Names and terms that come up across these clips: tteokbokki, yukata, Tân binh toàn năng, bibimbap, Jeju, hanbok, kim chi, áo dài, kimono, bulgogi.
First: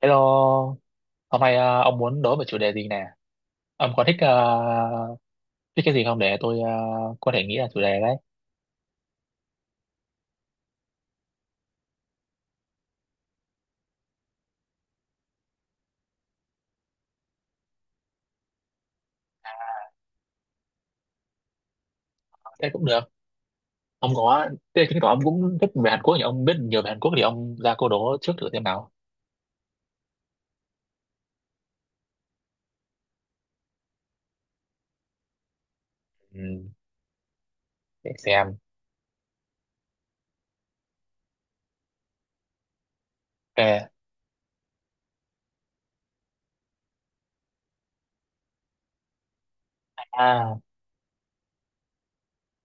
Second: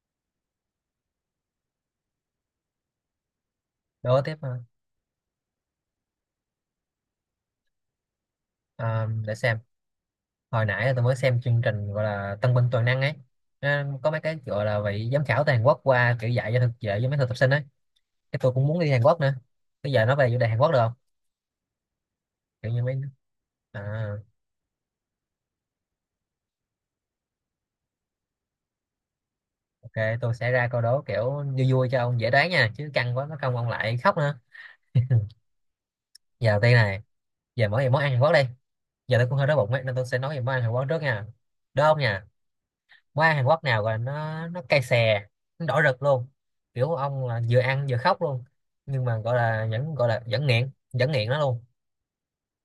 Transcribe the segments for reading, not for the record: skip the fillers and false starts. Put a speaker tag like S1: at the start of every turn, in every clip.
S1: Hello, hôm nay ông muốn đối một chủ đề gì nè? Ông có thích
S2: Đố tiếp ha.
S1: uh, thích cái gì không để tôi có thể nghĩ là chủ đề đấy?
S2: Để xem, hồi nãy là tôi mới xem chương trình gọi là Tân binh toàn năng ấy. Nó có mấy cái gọi là vị giám khảo từ Hàn Quốc qua, kiểu dạy cho mấy thực tập sinh ấy. Cái tôi cũng muốn đi Hàn Quốc nữa. Bây giờ nó về chủ đề Hàn Quốc được không?
S1: Thế
S2: Kiểu như
S1: cũng
S2: mấy...
S1: được.
S2: à,
S1: Ông có, Thế chứng tỏ ông cũng thích về Hàn Quốc nhỉ? Ông biết nhiều về Hàn Quốc thì ông ra câu đố trước thử xem nào.
S2: OK, tôi sẽ ra câu đố kiểu vui vui cho ông dễ đoán nha, chứ căng quá nó không ông lại khóc nữa. Giờ đầu
S1: Ừ,
S2: tiên này, giờ mỗi về món
S1: để
S2: ăn Hàn Quốc đi.
S1: xem.
S2: Giờ tôi cũng hơi đói bụng ấy, nên tôi sẽ nói về món ăn Hàn Quốc trước nha. Đúng không nhỉ? Qua Hàn Quốc nào
S1: Ok.
S2: gọi là nó cay xè, nó đỏ rực luôn, kiểu ông là vừa ăn vừa khóc luôn, nhưng mà gọi là
S1: À,
S2: vẫn nghiện nó luôn.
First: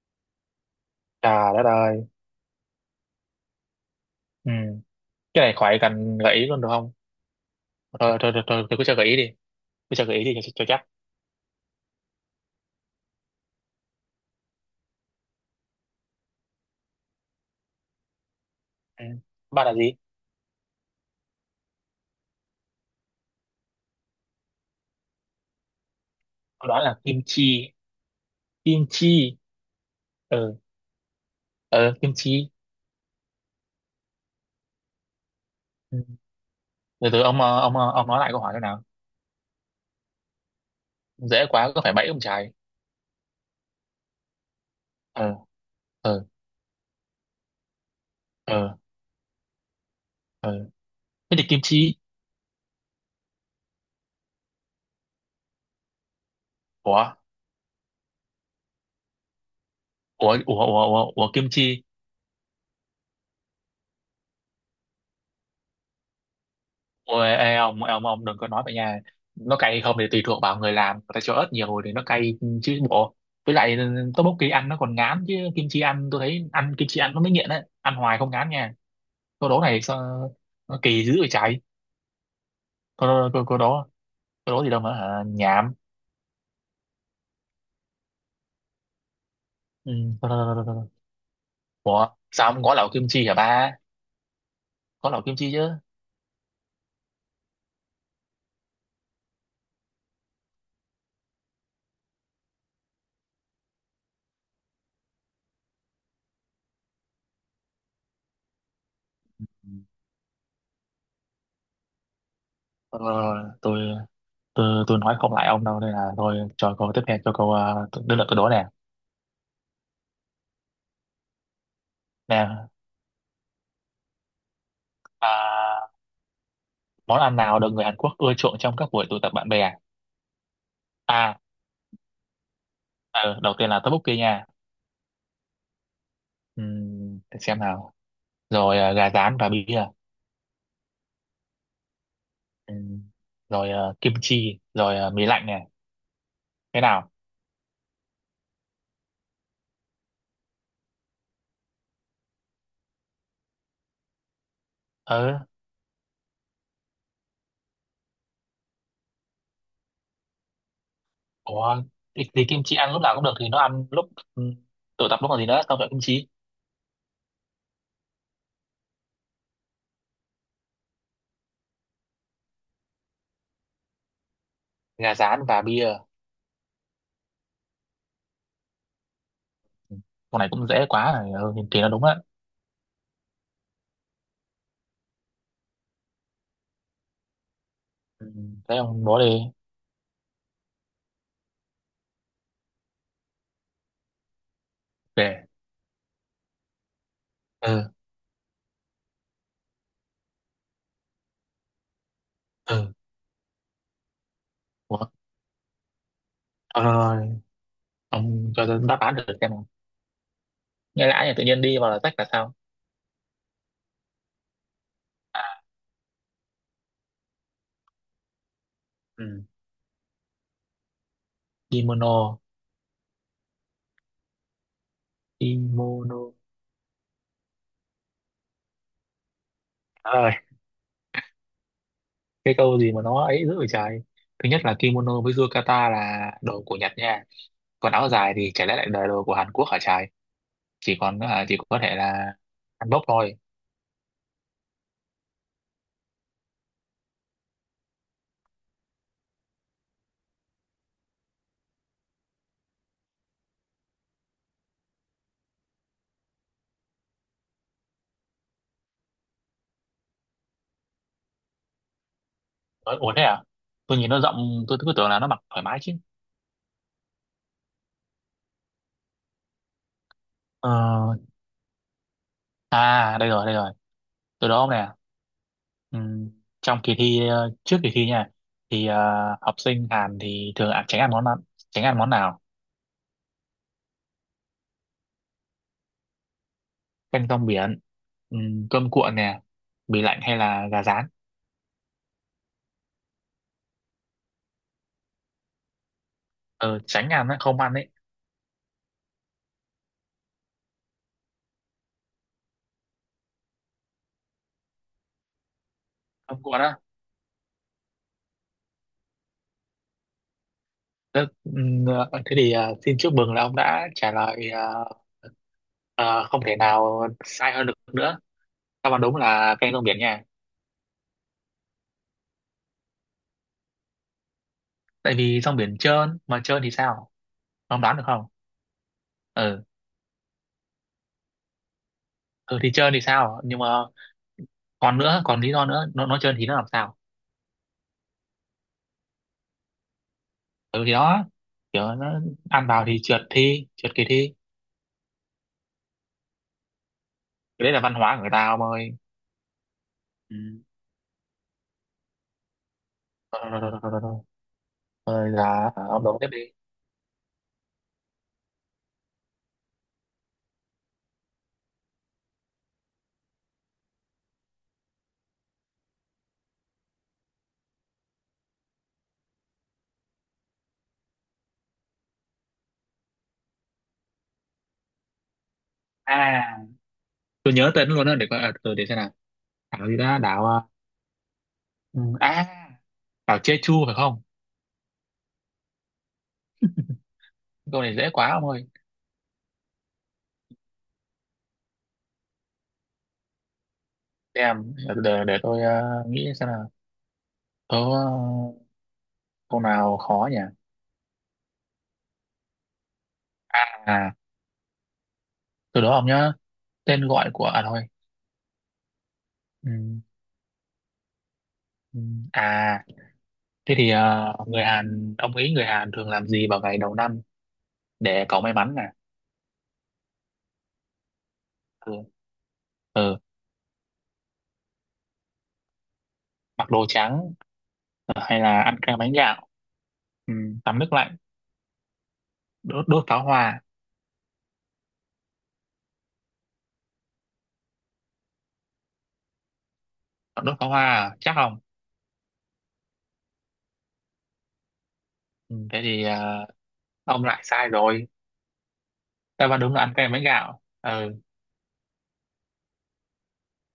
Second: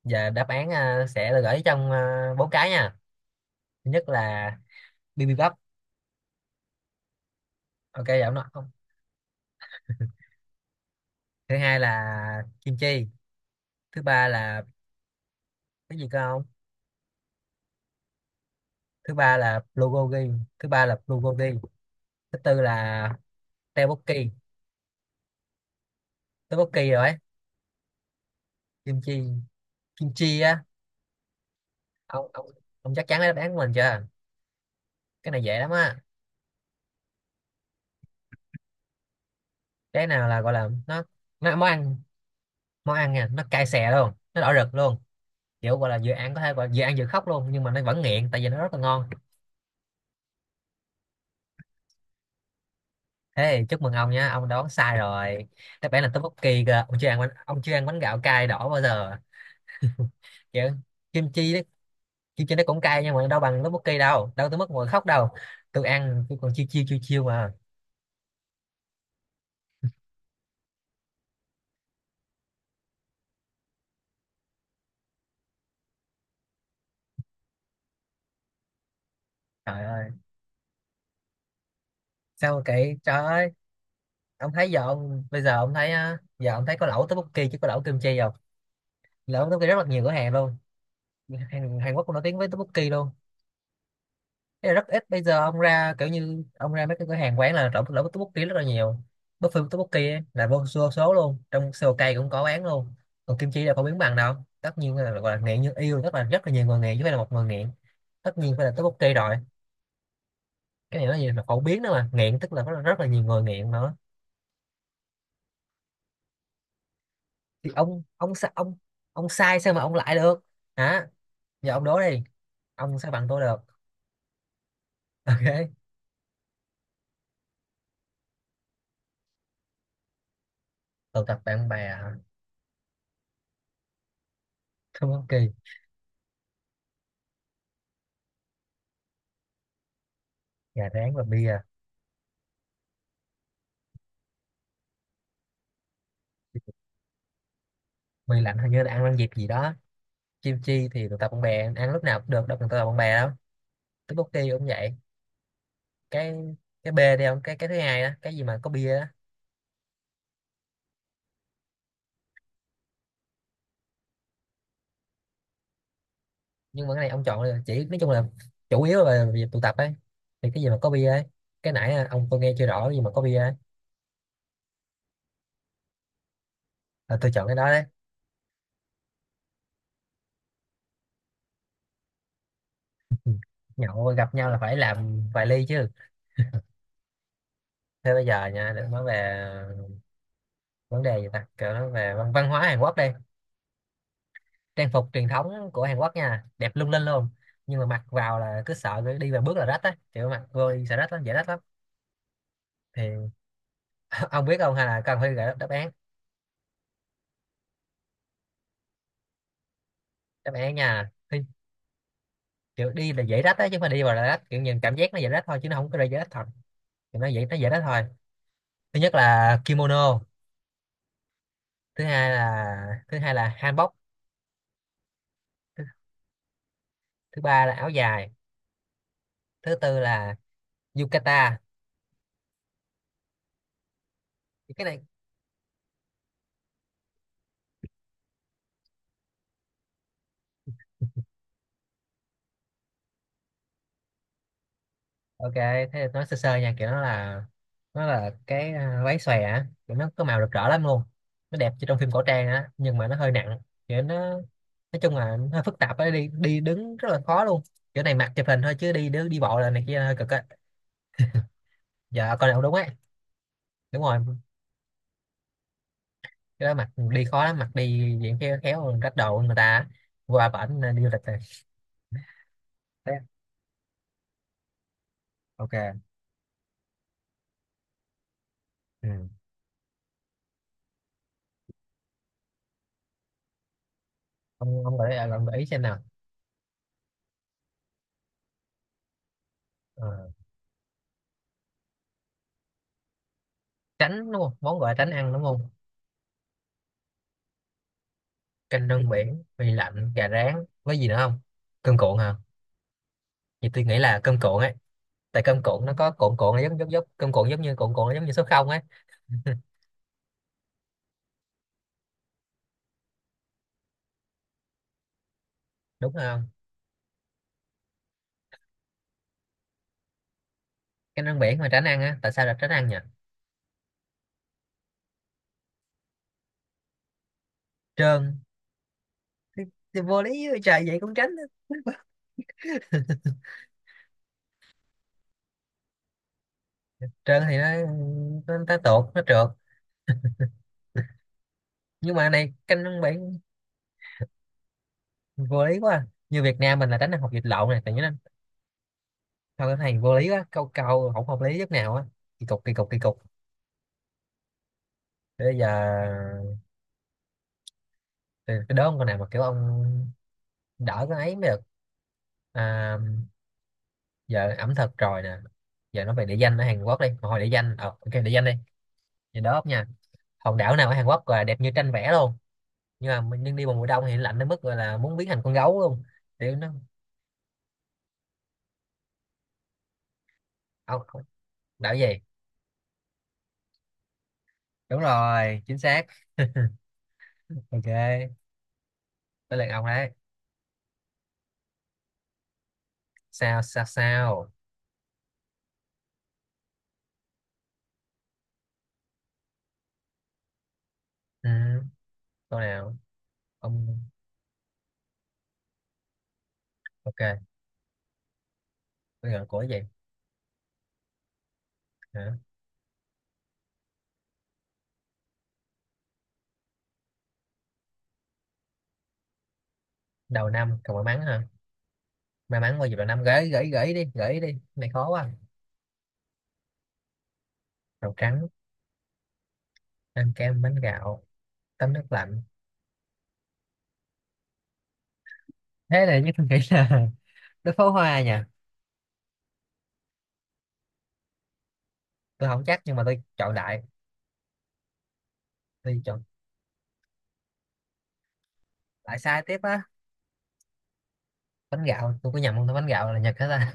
S2: Và đáp án sẽ là
S1: trời
S2: gửi
S1: đất
S2: trong
S1: ơi.
S2: bốn cái nha. Thứ nhất
S1: Ừ.
S2: là
S1: Cái này
S2: bibimbap.
S1: khỏi cần gợi ý luôn được không? Thôi,
S2: OK
S1: thôi,
S2: giọng
S1: thôi,
S2: nó
S1: thôi,
S2: không.
S1: tôi cứ cho gợi ý đi. Tôi cho gợi ý đi cho chắc.
S2: Thứ hai là kim chi. Thứ ba là... cái gì cơ không.
S1: Ừ.
S2: thứ ba là
S1: Bạn là gì?
S2: bulgogi thứ ba là bulgogi Thứ tư là tteokbokki.
S1: Đó
S2: Tteokbokki
S1: là
S2: rồi.
S1: kim chi. Kim
S2: Kim chi.
S1: chi.
S2: Kim chi á.
S1: Ừ, ừ, kim
S2: ông ông
S1: chi.
S2: ông chắc chắn lấy đáp án của mình chưa? Cái này dễ lắm á.
S1: Ừ. Từ từ, ông ông nói lại câu hỏi thế nào,
S2: Cái nào là gọi là nó,
S1: dễ
S2: nó món
S1: quá có phải
S2: ăn,
S1: bẫy ông trời.
S2: món ăn nha, nó cay xè luôn, nó đỏ rực luôn,
S1: Ờ.
S2: kiểu gọi là vừa
S1: Ờ.
S2: ăn có thể gọi là vừa ăn vừa khóc luôn nhưng mà nó vẫn nghiện tại vì nó rất
S1: Ờ.
S2: là ngon.
S1: Ờ. Thế thì kim chi.
S2: Thế thì chúc mừng ông nha, ông đoán sai rồi. Đáp án là tteokbokki cơ.
S1: Ủa,
S2: Ông chưa ăn bánh gạo cay đỏ bao giờ.
S1: ủa, ủa,
S2: Kiểu
S1: ủa, ủa,
S2: kim
S1: ủa kim
S2: chi đấy,
S1: chi.
S2: kim chi nó cũng cay nhưng mà đâu bằng tteokbokki, đâu đâu tới mức ngồi khóc đâu. Tôi ăn tôi còn chiêu chiêu chiêu
S1: Ủa,
S2: chiêu mà.
S1: ê, ông đừng có nói vậy nha. Nó cay không thì tùy thuộc vào người làm, người ta cho ớt nhiều thì nó cay chứ bộ. Với lại tteokbokki ăn nó còn ngán, chứ kim chi ăn tôi thấy, ăn kim chi ăn nó mới nghiện đấy, ăn hoài không ngán nha. Câu đố này
S2: Trời
S1: sao
S2: ơi,
S1: nó kỳ dữ vậy trời.
S2: sao mà kỹ trời
S1: câu câu,
S2: ơi.
S1: câu đố,
S2: Ông
S1: câu đố gì
S2: thấy
S1: đâu
S2: giờ
S1: mà
S2: ông
S1: hả?
S2: Bây giờ ông
S1: Nhảm.
S2: thấy á, giờ ông thấy có lẩu tteokbokki chứ có lẩu kim chi không? Lẩu tteokbokki rất là
S1: Ừ.
S2: nhiều cửa
S1: Thôi,
S2: hàng
S1: thôi,
S2: luôn.
S1: thôi, thôi, thôi.
S2: Hàn Quốc
S1: Ủa
S2: cũng nổi tiếng với
S1: sao ông gói
S2: tteokbokki
S1: lẩu kim
S2: luôn.
S1: chi hả ba,
S2: Thế là rất ít,
S1: có nấu
S2: bây
S1: kim
S2: giờ
S1: chi
S2: ông
S1: chứ.
S2: ra kiểu như ông ra mấy cái cửa hàng quán là trộn lẩu với tteokbokki rất là nhiều. Buffet tteokbokki ấy, là vô số luôn, trong Seoul cũng có bán luôn. Còn kim chi là không biến bằng đâu. Tất nhiên là gọi là nghiện như yêu, rất là nhiều người nghiện chứ không phải là một người nghiện. Tất nhiên phải là tteokbokki rồi.
S1: Ừ.
S2: Cái này nó gì mà phổ biến nữa mà nghiện, tức là rất, là, rất
S1: Ờ,
S2: là nhiều người nghiện
S1: tôi
S2: nữa.
S1: tôi nói không lại ông đâu, nên là thôi cho câu tiếp theo, cho câu
S2: Thì ông
S1: đứa lượt
S2: ông
S1: tôi đố
S2: sa-
S1: nè.
S2: ông ông sai sao mà ông lại được. Hả? Giờ ông đố đi.
S1: Nè,
S2: Ông sao bằng tôi được. OK.
S1: à, món ăn nào được người Hàn Quốc ưa chuộng trong các buổi tụ tập bạn bè?
S2: Tụ
S1: À,
S2: tập bạn bè.
S1: ờ, đầu tiên là tteokbokki nha.
S2: Tteokbokki.
S1: Để xem nào, rồi gà rán và bia.
S2: Gà rán và bia.
S1: Ừm, Rồi kim chi, rồi mì lạnh nè. Thế nào?
S2: Bia lạnh hình như là ăn ăn dịp gì đó. Chim chi thì tụ tập bạn bè ăn lúc nào cũng được, đâu cần tụ tập bạn bè đâu. Tteokbokki cũng vậy.
S1: Ờ.
S2: Cái cái bê đi ông, cái thứ hai đó, cái gì mà có bia đó.
S1: Ủa, thì kim chi ăn lúc nào cũng được, thì nó ăn lúc, ừm, tụ tập lúc còn gì nữa, xong rồi kim chi,
S2: Nhưng mà cái này ông chọn là chỉ nói chung là chủ yếu là về việc tụ tập ấy, thì cái gì mà có bia ấy. Cái nãy ông, tôi nghe chưa rõ, cái gì mà có bia ấy
S1: gà rán và bia.
S2: là tôi chọn cái đó đấy.
S1: Ừm, con này cũng dễ quá rồi, ừ, thì nó đúng á.
S2: Nhậu gặp nhau là phải làm vài ly chứ. Thế bây
S1: Ừ,
S2: giờ nha,
S1: thế
S2: để nói
S1: ông đố đi.
S2: về vấn đề gì ta, kiểu nói về văn hóa Hàn Quốc đi. Trang phục truyền
S1: Để.
S2: thống của Hàn Quốc nha, đẹp lung linh luôn, nhưng mà
S1: Ừ.
S2: mặc vào là cứ sợ đi vài bước là rách á, kiểu mặc vô đi sợ rách lắm, dễ rách lắm.
S1: Ừ.
S2: Thì ông biết không, hay
S1: Ủa
S2: là
S1: thôi,
S2: cần phải gợi đáp án?
S1: thôi, thôi. Ông cho tôi đáp án được xem nào,
S2: Đáp án
S1: nghe
S2: nha,
S1: lã này
S2: thì
S1: tự nhiên đi vào là rách là sao.
S2: kiểu đi là dễ rách á chứ không phải đi vào là rách, kiểu nhìn cảm giác nó dễ rách thôi
S1: À,
S2: chứ nó không có ra dễ rách thật. Thì nó dễ, nó dễ rách thôi. Thứ nhất
S1: ừ.
S2: là kimono. thứ
S1: Kimono.
S2: hai là thứ hai là hanbok.
S1: Kimono
S2: Thứ ba là áo dài. Thứ tư
S1: rồi.
S2: là yukata.
S1: Cái câu gì mà nó ấy dữ vậy trời. Thứ nhất
S2: Thì
S1: là
S2: cái này...
S1: kimono với yukata là đồ của Nhật nha, còn áo dài thì chả lẽ lại là đồ của Hàn Quốc hả trời. Chỉ có thể là Hàn Quốc thôi.
S2: OK thế thì nói sơ sơ nha, kiểu nó là, nó là cái váy xòe á, kiểu nó có màu rực rỡ lắm luôn, nó đẹp như trong phim cổ trang á nhưng mà nó hơi nặng, kiểu nó, nói chung là nó hơi phức tạp á, đi đi đứng rất là khó luôn, kiểu này mặc chụp hình thôi chứ đi đứng đi bộ là này kia hơi cực á. Giờ con nào đúng ấy?
S1: Ờ, ủa thế à, tôi
S2: Đúng
S1: nhìn
S2: rồi,
S1: nó rộng tôi cứ tưởng là nó mặc thoải mái chứ.
S2: cái đó mặc đi khó lắm, mặc đi diện khéo khéo rách đồ người ta á. Qua bển đi du
S1: Ờ.
S2: lịch rồi. Thế.
S1: À đây rồi đây rồi, tôi đố ông nè. Ừ.
S2: OK.
S1: Trong kỳ thi ờ, Trước kỳ thi nha, thì
S2: Ừ.
S1: học sinh Hàn thì thường ăn, tránh ăn món nào, tránh ăn món nào?
S2: ông gợi ý xem nào.
S1: Canh rong biển, ừ, cơm cuộn nè, bì lạnh
S2: Ờ,
S1: hay là gà rán.
S2: Tránh đúng không, món gọi là tránh ăn đúng không?
S1: Ờ, tránh ăn á, không ăn ấy.
S2: Canh rong biển, mì lạnh, gà rán, với gì nữa không, cơm cuộn hả? Thì tôi nghĩ là cơm cuộn ấy, tại cơm cuộn nó có cuộn
S1: Cơm
S2: cuộn, nó
S1: cuộn
S2: giống
S1: á.
S2: giống giống cơm cuộn, giống như cuộn cuộn nó giống như số không ấy.
S1: Thế, ừ, thế thì xin chúc mừng là ông đã trả lời
S2: Đúng
S1: ờ, không
S2: không?
S1: thể nào sai hơn được nữa. Đáp án đúng là canh rong biển nha,
S2: Canh rong biển mà tránh ăn á, tại sao là tránh ăn nhỉ?
S1: tại vì rong biển trơn mà, trơn thì sao, ông đoán được không?
S2: Trơn?
S1: Ừ,
S2: Thì vô lý vậy trời, vậy cũng tránh á.
S1: ừ thì trơn thì sao, nhưng mà còn nữa, còn lý do nữa, nó trơn thì nó làm sao,
S2: Trơn thì nó, tuột, nó trượt.
S1: ừ thì đó, kiểu
S2: Nhưng
S1: nó
S2: mà này,
S1: ăn
S2: canh
S1: vào thì
S2: rong
S1: trượt,
S2: biển
S1: thi trượt kỳ thi.
S2: vô lý quá, như Việt Nam mình là tránh ăn hột vịt
S1: Cái
S2: lộn
S1: đấy là
S2: này tại
S1: văn
S2: nhớ
S1: hóa
S2: nên...
S1: của người ta ông ơi.
S2: Thôi cái này vô lý
S1: Ừ.
S2: quá, câu câu không hợp lý chút nào á. Kỳ cục, kỳ cục, kỳ cục.
S1: Rồi rồi rồi rồi rồi rồi. Rồi
S2: Thế bây
S1: là,
S2: giờ
S1: à, ông đổ tiếp đi.
S2: tôi đố ông con nào mà kiểu ông đỡ cái ấy mới được. à, Giờ ẩm thực rồi nè, giờ nói về địa danh ở Hàn Quốc đi. Mà hồi địa danh OK, địa danh đi. Thì đó nha, hòn đảo nào ở Hàn Quốc là đẹp như tranh vẽ luôn, nhưng mà nhưng đi vào mùa đông thì lạnh đến mức gọi là muốn biến thành con gấu luôn,
S1: À
S2: kiểu nó...
S1: tôi nhớ tên luôn đó, để coi, từ để xem nào, đảo gì đó, đảo à,
S2: ông ông- Đảo
S1: ừ,
S2: gì?
S1: à, đảo Jeju phải không?
S2: Đúng rồi, chính xác.
S1: Câu
S2: OK,
S1: này dễ quá ông ơi.
S2: tới lượt ông đấy. Sao sao sao?
S1: Xem tôi nghĩ xem nào, có câu nào khó nhỉ.
S2: Ừ, câu nào?
S1: À.
S2: Ông...
S1: À, từ đó ông nhớ tên
S2: OK
S1: gọi của, à thôi.
S2: bây giờ của cái
S1: Ừ,
S2: gì?
S1: ừ.
S2: Hả?
S1: À, thế thì người Hàn, ông nghĩ người Hàn thường làm gì vào ngày đầu năm để có may mắn nè?
S2: Đầu năm còn may mắn hả?
S1: Ừ.
S2: May mắn bao giờ, đầu
S1: Ừ.
S2: năm, gửi gửi gửi đi gửi đi. Cái này khó quá.
S1: Mặc đồ trắng,
S2: Màu
S1: ờ, hay
S2: trắng?
S1: là ăn kem bánh gạo, ừ,
S2: Ăn kem bánh
S1: tắm nước lạnh,
S2: gạo? Tắm nước lạnh?
S1: đốt pháo hoa.
S2: Thế này nhất tôi nghĩ là nước pháo hoa nha.
S1: Còn đốt pháo hoa à? Chắc không.
S2: Tôi không chắc nhưng mà tôi chọn đại.
S1: Ừ. Thế
S2: Tôi
S1: thì
S2: chọn
S1: ông lại sai rồi.
S2: đại sai
S1: Đáp
S2: tiếp
S1: án đúng là
S2: á.
S1: ăn kem bánh gạo. Ừ.
S2: Bánh gạo tôi có nhầm không ta, bánh gạo là Nhật hết ta.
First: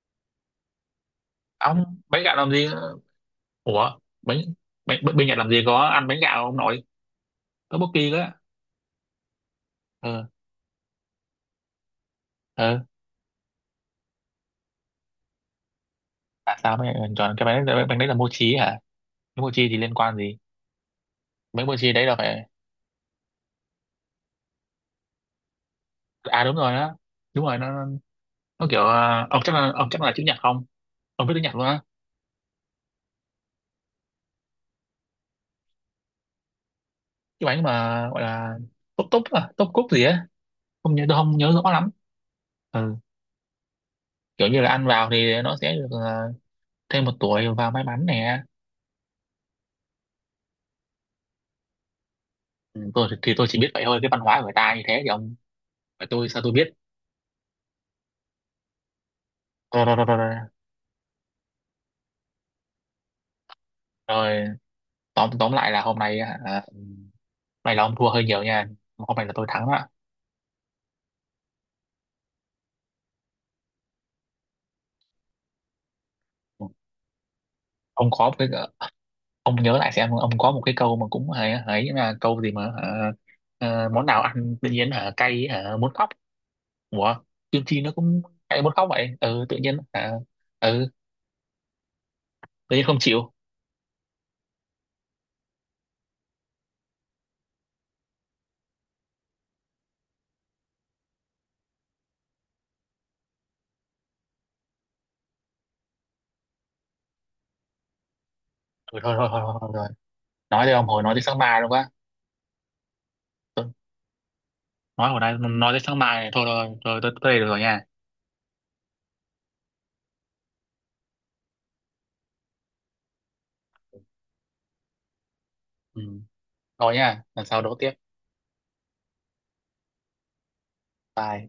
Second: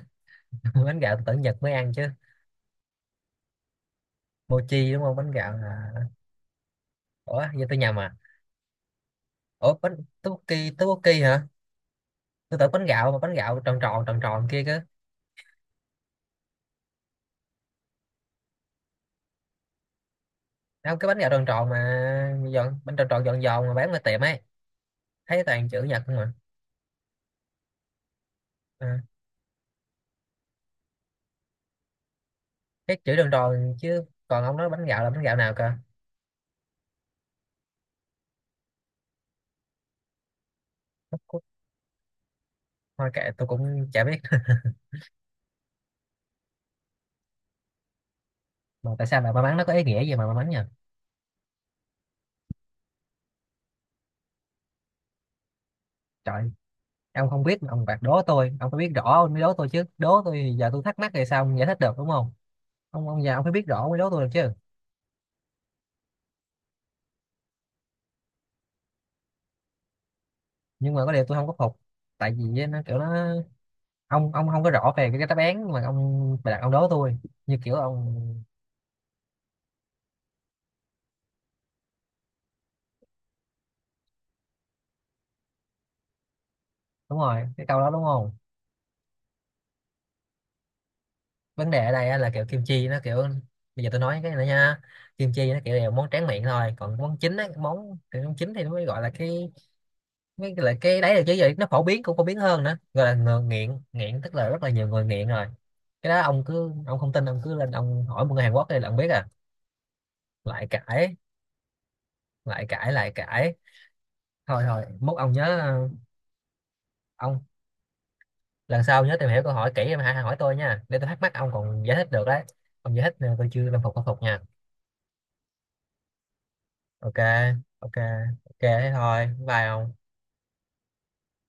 S2: Bánh gạo tôi tưởng Nhật mới
S1: Ông
S2: ăn chứ.
S1: bánh gạo làm gì. Ủa bánh,
S2: Mochi
S1: bánh
S2: đúng
S1: bánh
S2: không,
S1: bánh
S2: bánh
S1: Nhật làm
S2: gạo
S1: gì có
S2: là...
S1: ăn bánh gạo ông nội,
S2: Ủa giờ
S1: có
S2: tôi
S1: bất
S2: nhầm
S1: kỳ
S2: à?
S1: đó.
S2: Ủa bánh...
S1: Ừ.
S2: tteokbokki tteokbokki hả? Tôi tưởng
S1: Ừ.
S2: bánh gạo mà bánh gạo tròn tròn tròn tròn kia cơ.
S1: À sao mày chọn cái bánh đấy là mochi hả, cái mochi thì liên quan gì?
S2: Không, cái bánh gạo tròn
S1: Bánh
S2: tròn
S1: mochi đấy là
S2: mà
S1: phải.
S2: giòn, bánh tròn tròn giòn giòn mà bán ở tiệm ấy, thấy toàn chữ Nhật không mà.
S1: À đúng rồi đó, đúng rồi nó, kiểu
S2: à,
S1: ông chắc là chữ nhật không, ông biết tiếng Nhật luôn á.
S2: cái chữ tròn tròn chứ, còn ông nói bánh gạo là bánh gạo nào cơ?
S1: Cái bánh mà gọi là túp túp, à, túp cúc gì á, không nhớ tôi không nhớ rõ lắm. Ừ.
S2: Thôi kệ tôi cũng chả biết.
S1: Kiểu như là ăn vào thì nó sẽ được, thêm một tuổi và may mắn nè.
S2: Mà tại sao lại may mắn, nó có ý nghĩa gì mà may mắn nhỉ?
S1: Ừ, tôi thì, tôi chỉ biết vậy thôi, cái văn hóa của người ta như thế thì ông, và tôi sao
S2: Trời.
S1: tôi biết.
S2: Ông không biết mà ông bạc đố tôi, ông phải biết rõ ông mới đố tôi chứ,
S1: Rồi, rồi, rồi, rồi.
S2: đố tôi
S1: Rồi.
S2: thì giờ tôi thắc mắc thì sao ông giải thích được, đúng không? Ông già, ông phải biết rõ ông mới đố tôi được
S1: Rồi,
S2: chứ.
S1: tóm tóm lại là hôm nay là ông thua hơi nhiều nha, hôm nay là tôi thắng đó.
S2: Nhưng mà có điều tôi không có phục, tại vì á, nó kiểu nó, ông không có rõ về cái đáp án mà ông bạc
S1: Ừ.
S2: ông đố tôi, như kiểu ông...
S1: ông có một cái ông nhớ lại xem, ông có một cái câu mà cũng ấy ấy, là câu gì mà hả? Ờ, món nào ăn tự nhiên hả cay hả muốn khóc? Ủa,
S2: Đúng rồi,
S1: kim
S2: cái câu
S1: chi
S2: đó
S1: nó
S2: đúng
S1: cũng
S2: không?
S1: chạy muốn khóc vậy. Ừ, tự nhiên à, ừ,
S2: Vấn đề ở đây á là kiểu kim
S1: tự nhiên
S2: chi
S1: không
S2: nó kiểu...
S1: chịu.
S2: bây giờ tôi nói cái này nha, kim chi nó kiểu là món tráng miệng thôi, còn món chính á, món chính thì nó mới gọi là cái... Mấy cái lại cái đấy là chứ, giờ nó phổ biến, cũng phổ biến hơn nữa, gọi là ngờ- nghiện nghiện tức là rất là nhiều người nghiện rồi. Cái đó ông cứ, ông không tin ông cứ lên ông hỏi một người Hàn Quốc thì là ông
S1: Ừ,
S2: biết
S1: thôi
S2: à.
S1: thôi thôi thôi, thôi, rồi. Nói
S2: Lại
S1: đây ông hồi nói
S2: cãi,
S1: tới sáng mai luôn quá.
S2: lại cãi, lại cãi.
S1: Tôi,
S2: Thôi thôi
S1: nói
S2: mốt
S1: hồi
S2: ông
S1: nay
S2: nhớ,
S1: nói tới sáng mai này thôi, rồi, rồi tôi tới đây
S2: ông
S1: được rồi nha.
S2: lần sau nhớ tìm hiểu câu hỏi kỹ em hãy hỏi tôi nha, để tôi thắc mắc ông còn giải thích được đấy. Ông giải thích nè, tôi chưa làm phục, khắc phục nha.
S1: Ừ, thôi
S2: OK.
S1: nha, lần sau đấu tiếp.
S2: OK. OK thế thôi, bye ông.
S1: Bye.